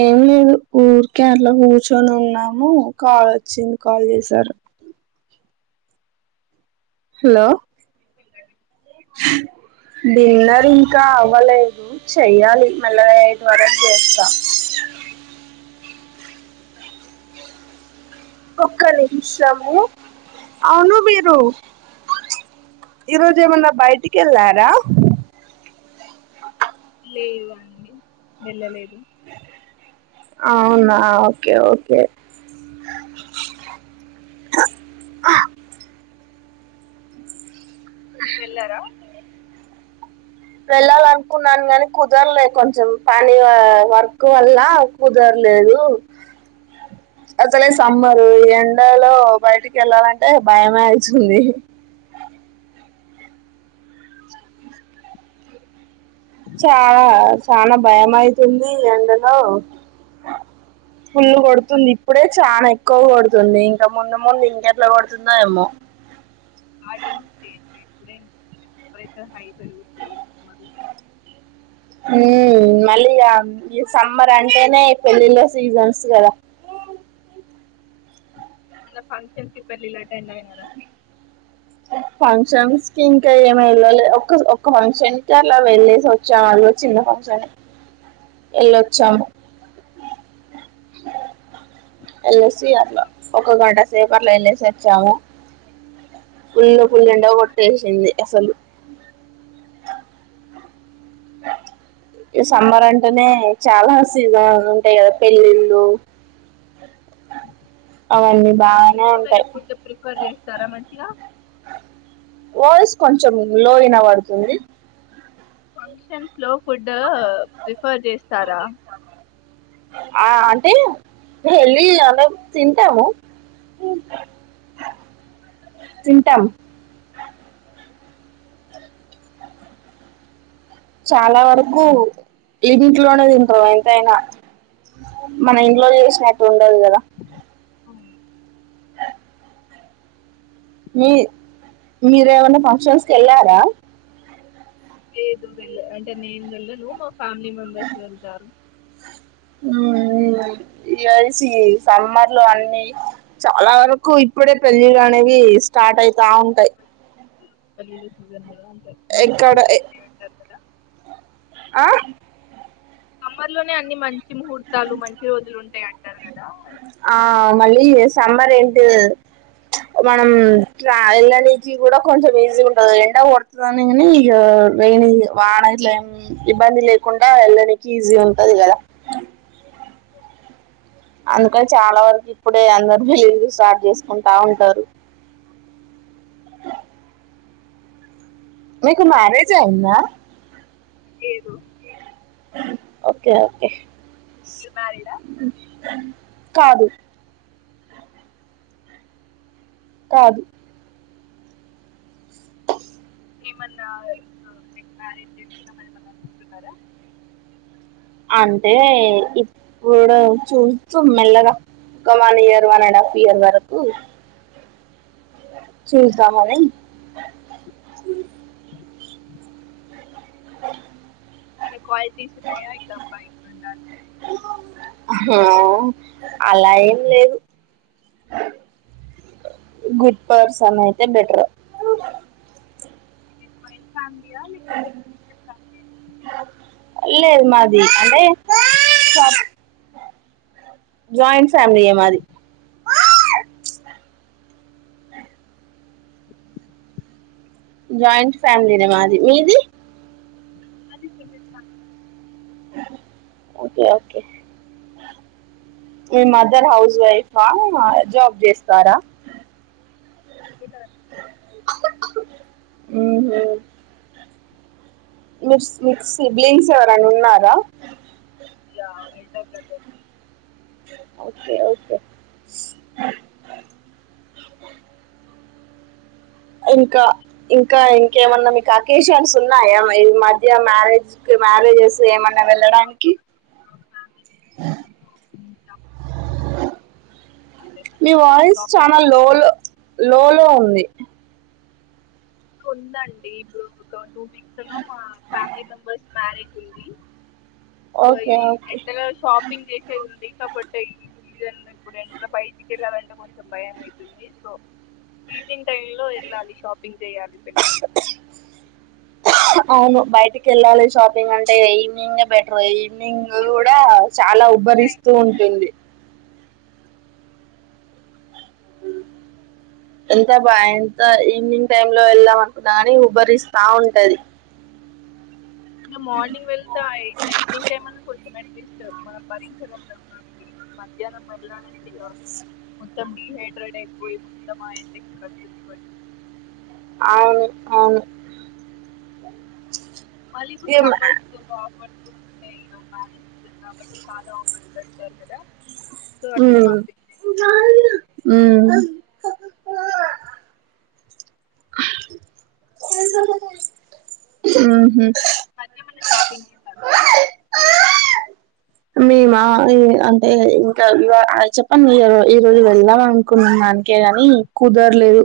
ఏం లేదు ఊరి కేరళ కూర్చొని ఉన్నాము కాల్ వచ్చింది కాల్ చేశారు హలో కిక్ డిన్నర్ ఇంకా అవ్వలేదు చెయ్యాలి మెల్లగా ఎయిట్ వరకు చేస్తా ఒక్క నిమిషము అవును మీరు ఈరోజు ఏమన్నా బయటికి వెళ్లారా లేదు అండి వెళ్ళలేదు అవునా ఓకే ఓకే వెళ్లారా వెళ్ళాలనుకున్నాను కాగాని కుదరలే కొంచెం పని వర్క్ వల్ల కుదరలేదు అసలే సమ్మరు ఎడాలో బయటికి వెళ్ళాలంటే భయమే అతుంది చనా చనా భయం అయితుంది ఎండలో ఫుల్లు మరి కొడుతుంది ఇప్పుడే వెళ్ళారా? చనా ఎక్కువ కొడుతుంది ఇంకా ముందు ముందు ఇంకెట్లా కొడుతుందా ఏమో ఇప్పుడే టెంపరేచర్ హైట్ హమ్ మళ్ళీ ఈ సమ్మర్ అంటేనే పెళ్ళిళ సీజన్స్ కదా మైన ఫంక్షన్స్ కి పెళ్లిళ్లు అటెండ్ అయినారా ఫంక్షన్స్ కి ఇంకా ఏమి వెళ్ళలే ఒక ఒకక్క ఫంక్షన్ కి అలా వెళ్ళేసి వచ్చాముళ చిన్న ఫంక్షన్ వెళ్ళొచ్చాము వెళ్ళసి అట్లా ఒక గంట సేపర్లో వెళ్ళేసి వచ్చాము ఫుల్లు ఫుల్లుల్లెండో కొట్టేసింది అసలు ఇ సమ్మర్ అంటేనే చాలా సీజన్ ఉంటాయి కదా పెళ్ళిళ్ళు ఉమ్ అయ్యిందా మీరు ఫుడ్ ప్రిఫర్ చేస్తారా మంచిగా వాయిస్ కొంచెం లోయినా వడుతుంది ఫంక్షన్స్ లో ఫుడ్ ప్రిఫ్ ఫర్ జేస్తారా లీ హెల్ది అంటే తింటాము చింటమ్ చాలా వరకు లిమిట్ లోనే తింటారు ఎంతయినా మన ఇంట్లో చేసినట్లు ఉండదు కదా అవును. మీ మీరేమన్నా ఫంక్షన్స్ కెల్లారా లేదు వెళ్ళ అంటే నేను మా వ్ ఫ్యామిలీ మెంబర్స్ వెళ్తారు ఉ ఇసి సమ్మర్లు అన్ని చాలా వరకు ఇప్పుడే పెళ్ళిళ్ళనేవి స్టార్ట్ అయితా ఉంటాయి పలిల సీజన్ లేదా ఎక్కడ ఆ సమ్మర్ లోనే అన్ని మంచి ముహూర్తాలు మంచి రోజులు ఉంటాయి అంటారు కదా ఆ మళ్ళీ చెస్ సమ్మర్ ఏంటి మనం వెళ్ళనీనకి కూడా కొంచెం ఈజీ ఉంటంది ఎండ కొడుతుదని గానీ ఇక వెని వాన ఇట్లా ఏం ఇబ్బంది లేకుండా ఏళ్ళనీకి ఈజీ ఉంటది కదా అందుకని చాలా వరకు ఇప్పుడే అందరు బిలీళ్ళు చేసుకుంటా ఉంటారు మీకు మ్యారేజ్ అంద ఏదో ఓకే ఓకే మీరు మరిడా కాదు కాదు ఏమన్నాలైక్ ఆ మ్యారేజ్ చేసున్నామని ఏమ అనుకుంటున్నారా అంటే ఇప్పుడు చూస్తు మెల్లగా one year one and half year వరకు చూదామని బ ఏమన్న క్వాలిటీస్ వున్నాయ ఇద్దప్ప ఇట్లా అబ్బాయి ఉండాలి అలా ఏం లేదు గుడ్ పర్సన్ అయితే బెటర్ ఎక్కువైతంది [inaudible] లేదు మాది అంటే జాయింట్ ఫేమలీఏ మాది జాయింట్ ఫ్యామిలీనే మాది మీది మాది సింగిల్ ఫ్యామిలీ ఓకే ఓకే మీ మదర్ హౌస్ వైఫా జాబ్ చేస్తారా ఇధా ఉహుమ్ మిర్స్ మిక్సీ బ్లీన్స్ ఎవరన్న ఉన్నారా yeah elder brother okay okay ఇంకా ఇంకా చేశారా ఇంకేమన్నా మీకు అకేషన్స్ ఉన్నాయా ఈ మధ్య మ్యారేజ్కి మ్యారేజెస్ ఏమన్నా ఆ వెళ్ళడానికి మా ఫ్యామిలీ మీ వాయిస్ షాపింగ్ కి చానా లో లో లో లో ఉంది ఉందండి ఇప్పుడు ఒక టూ వీక్స్ లో మా ఫ్యామిలీ మెంబర్స్ మ్యారేజ్ ఉంది ఓకే ఇ ఓకే ఎండలో షాపింగ్ చేసేది ఉంది కాబట్టి సిజన్ ఇప్పుడు ఎండలో బయటికి వెళ్ళాలంటే కొంచెం భయం ఐతుంది సో ఈవినింగ్ టైమ్ లో వెళ్ళాలి షాపింగ్ పెళ్లికి అవును బయటికెళ్ళాలి షాపింగ్ అంటే ఈవినింగే బెటర్ ఈవ్ న్నింగ్ ఇగ కూడా చాల ఉబ్బరిస్తూ ఉంటుంది. ఎంత బా ఎంత ఈవినింగ్ టైమ్లో వెళ్దాం అనుకున్నా కాని ఉబ్బరిస్తా ఉంటది ఇక మార్నింగ్ వెళ్తా ఇట్ల ఈవినింగ్ టైమ్ అన్న కొడుతుంద ఎం భరిస్తాం మనం భరించగల్గుతాం కాని ఈ మధ్యాహ్నం మళ్లాంటే మొత్తం డీహైడ్రేట్ అయిపోయి మొత్తం ఆ ఎండకి కళ్ళు తిరిగి పడిపో ఆవును అవును మళ్ళీ కూడా ఏం- స్తంభాలెస్తున్నరు ఆఫ్ ఆఫర్స్ కూడుంటాయి బాలేవు డిజైన్స్ కాబట్టి చాలా ఆఫర్స్ పెడతారు కదా సో అట్లా ఉమ్ షాపింగ్ చే ఉమ్ ఉహుమ్ మద్యేమన్న షాపింగ్ చేసారు ఉ మేమా అ అంటే ఇంకా ఈ అ చెప్పం ఈ రోజు వెళ్ళాలనుకున్నానికే ని కుదరలేదు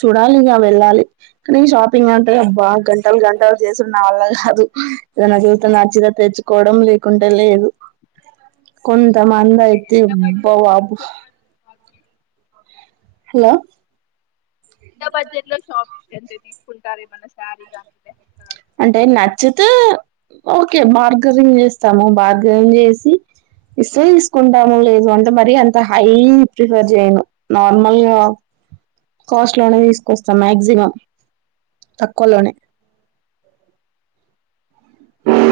చూడాలి ఇక వెళ్ళాలి కానీ షాపింగ్ అంటే అబ్బా గంటలు గంటలు చేసుడు నా వల్ల కా దు ఏదన్న నచ్చితె తెచ్చుకోవడం లేకుంటే లేదు కొన్ ఇంత మీరు మందయితే ఎంత అబ్బ బడ్జెట్ లో వాపు తీసుకుంటారు నార్మల్ హలో ఇంత బడ్జెట్ లో షాప్ ఎంత తీసుకుంటారే మన శారికి ఆ అంటే నచ్చితే ఓకే బార్గరింగ్ జేస్తాము బార్గరింగ్ చేసి ఇస్తే తీసుకుంటాము లేదు అంటే మరి అంత హైప్రిపేర్ చేయను నార్మల్ గా కాస్ట్ లోనే తీసుకొస్తాం మాక్సిమం తక్కువలోనే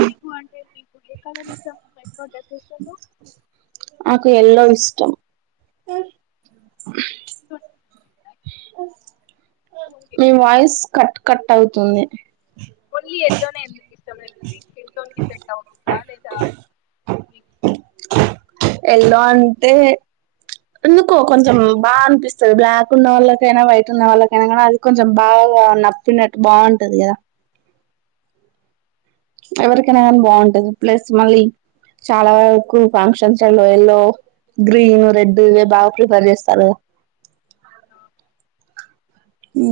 నీకు అంటే మీకు ఏ కలర్ ఇష్టం వైట్ ఫ్రాక్ డ్రెస్ అ ఓన్లీ మీ వాయిస్ కట్ కట్ అవుతుంది ఇహి ఓన్లీ ఎల్లోనే ఎందుకు ఇష్టం లేదు మీస్కిల్ టోన్ కి సెట్ అవుతుందా లేదా మీకు ఎల్ల అంటే ఎందుకో కొంచెం బానిపిస్తది బ్లాక్ ఉన్న వాళ్ళకైన వైట్ ఉన్న వాళ్ళకైన కూడ అది కొంచెం బాగా నప్పినట్టు బాగుంటది గదా ఎవరికైనా కానీ బాగుంటది ప్లస్ మళ్ళీ చాలా వరకు ఫంక్షన్స్ లల్లో ఎల్లో గ్రీన్ రెడ్డు ఇవే బాగా ప్రిఫర్ చేస్తారు కదా ఉ..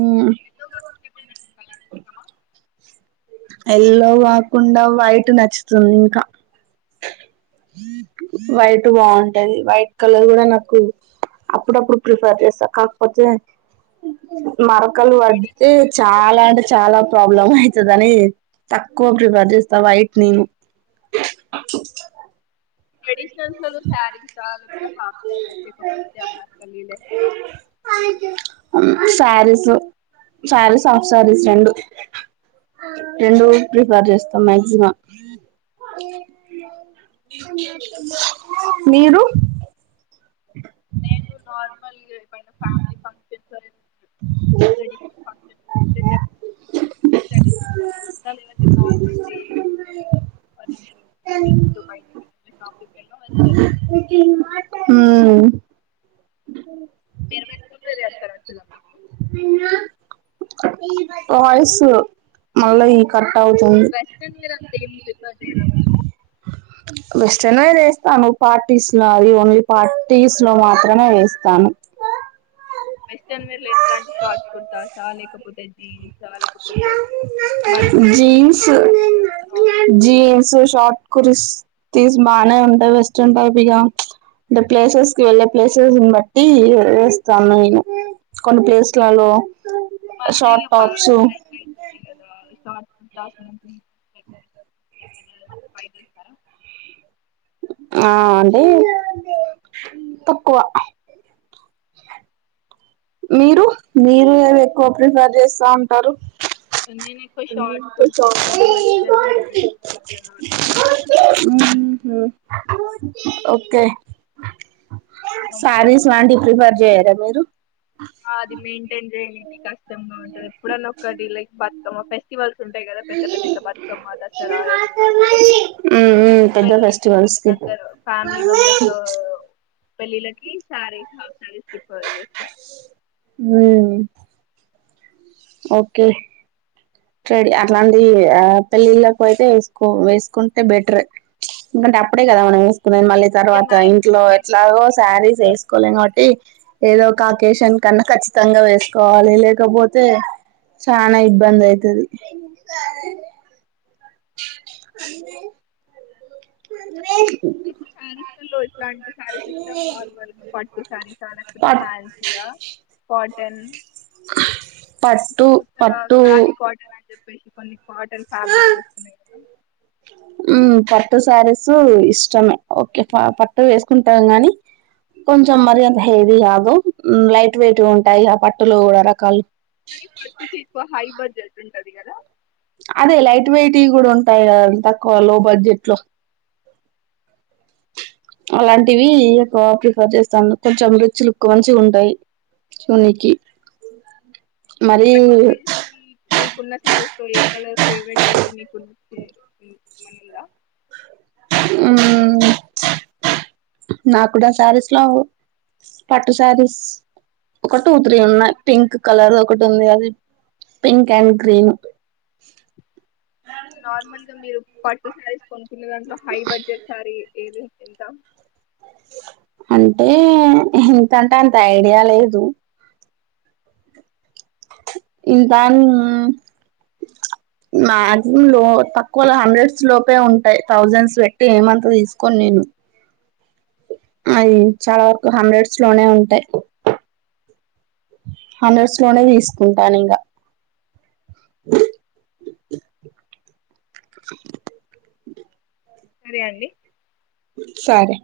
ఎల్లో కాకుండా ఏమైనా కలర్ ఇష్టమా ఎల్లో కాకుండా వైట్ నచ్చుతుంది ఇంకా వైట్ బాగుంటది వైట్ కలర్ కూడ నాకు అప్పుడప్పుడు ప్రిఫర్ చేస్తా కాకపోతే మర పక్కలు పడితే ట్రెడిషనల్ చాలా అంటే చాల ప్రాబ్లం అయి కని తక్కువ ప్రిఫేర్ చేస్తా వైట్ నేను ట్రెడిషనల్స్ లలో సారీస్ల్ హాఫ్ సారీస్ లేకపోతే అనార్కలి లే నాకు శారీసు శారీస్ ఆఫ్ శారీస్ రెండు రెండు ప్రిఫర్ చేస్తాం మ్యాక్సిమం మీరు నేను నార్మల్ గు పైన ఫ్యామిలి ఫంక్షన్ స లేర్ల్ ఉం మీరు వేస్తుంటది ఎంతారు అసలా మీకు వయసు మళ్ళా ఈ కట్ అవుతుంది వెస్ట్రన్ మీరు అంతా ఏం ప్రిఫర్ చేయరా మీరు వెస్టర్న్ ఏ చేస్తాను పార్టీస్లా అది ఓన్లీ పార్టీస్ లో మా త్రమే వేస్తాను వెస్ట్రన్ వేర్ లో ఎట్లాంటి షార్ట్ కుర్తాసా లేకపోతే జీన్స్ జీన్స్ మిడ్డీస్ ఉంటాయి కదా frocks jeans short kurtis బానే ఉంటాయి వెస్ట్రన్ టైప్గా అంటే ప్లేసెస్ కి వెళ్ళే ప్లేసెస్ని బట్టి వేస్తాను నేను కొన్ని ప్లేస్లలో షార్ట్ టాప్స్ యిదా [inaudible] [inaudible] ఆ అంటే తక్కువ మీరు మీరు ఏది ఎక్కువ ప్రిఫర్ చేస్తా ఉంటారు నేను ఎక్కువ అన్ని షార్ట్ ఫ్రాక్స్ కుర్తిస్తోను వెస్ట్రన్ వేర్ మిడ్డీస్ ఎక్కువ నార్మల్గా కొంటానండి ఊమ్ ఒకే కంఫర్ట్ సారీస్ ఉంటుంది. లాంటివి ప్రిఫర్ చేయ మీరు అది మెయింటైన్ చేయడానికి కష్టంగా ఉంటది ఎప్పుడన్నా ఒక్కటి లైక్ బతుకమ్మ ఫెస్టివల్స్ ఉం ఊమ్ ఏమన్నా ఉమ్ పెద్ద పెళ్ళి ఫెస్టివల్స్ కి దగ్గర పెళ్లిల్లకి సారీస్ హాఫ్ సారీస్ ప్రిఫర్ చేస్తా ఊమ్ ఓకే రెడీ అట్లాంటి పెళ్ళిళ్ళలకు అయితే వేసుకో వేసుకుంటే బెటర్ ఎందుకంటే అప్పుడే కదా మనం వేసుకునేది మళ్ళీ ఇగ తర్వాత మ్యాక్సిమం ఇంట్లో పెళ్ళి ఎట్లాగో శారీస్ వేసుకోలేం కాబట్టి ఏదో ఒక అకేషన్ కన్నా ఖచ్చితంగా వేసుకోవాలి లేకపో తే చానా ఇబ్బంది ఐతది అనీ మ మీకు ఫాన్సీలో ఇలాంటి శారీస్ ఇష్టం కాదు వాళ్లకి నార్మల్ గా పట్టు శారీసా లేకపోతే పట్ ఫ్యాన్సయా కాటన్ పట్టు ఇప్పుడు కొత్తగా పట్టు కాది కాటన్ అని చెప్పేసి కొన్ని కాటన్ ఫాబ్రిక్స్ వస్తున్నాయి కదా ఊమ్ పట్టు శారీసు ఇష్టమే ఓకే పట్టు వేసుకుంటాం గాని కొంచం మరింత హెవీ కాదు లైట్ వెయిట్ ఉంటాయి ఆ పట్టులో కూడా రకాలు కాని పట్టు కి ఎక్కువ హై బడ్జెట్ ఉంటది కదా అదే లైట్ వెయిట్ వి కూడ ఉంటాయి కదా తక్కువ లో బడ్జెట్ లో అలాంటివి ఎక్కువ ప్రిఫర్ చేస్తాను కొంచెం రిచ్ లుక్ మంచి ఉంటాయి చూనికి మరీ పట్టు శారీస్ లో మీ మీకున్న సారీస్ లో ఎ కలర్ ఫేవరెట్ ఏది మీకు నచ్చింది ఏమైన ఉంద నా కూడ శారీస్ లో పట్టు శారీస్ ఒక టు త్రి ఉన్నాయ్ అంటే పింక్ కలరు ఒకటి ఉంది అది పింక్ అండ్ గ్రీన్ నార్మల్ గ మీరు పట్టు సారిస్ కొనుక్కునే దాంట్లో హై బడ్జెట్ సారీ అంటే ఎంతంటే అంత ఐడియా లేదు ఇంత మాక్సిమం లో తక్కువ లో హండ్రెడ్స్ లోపే ఉంటాయి థౌజండ్స్ పెట్టి ఏమంతా తీసుకోను నేను నావి చాల వరకు హండ్రెడ్స్ లోనే ఉంటాయి హండ్రడ్స్ లోనే తీసుకుంటాను ఇంగ సరే అండి సరే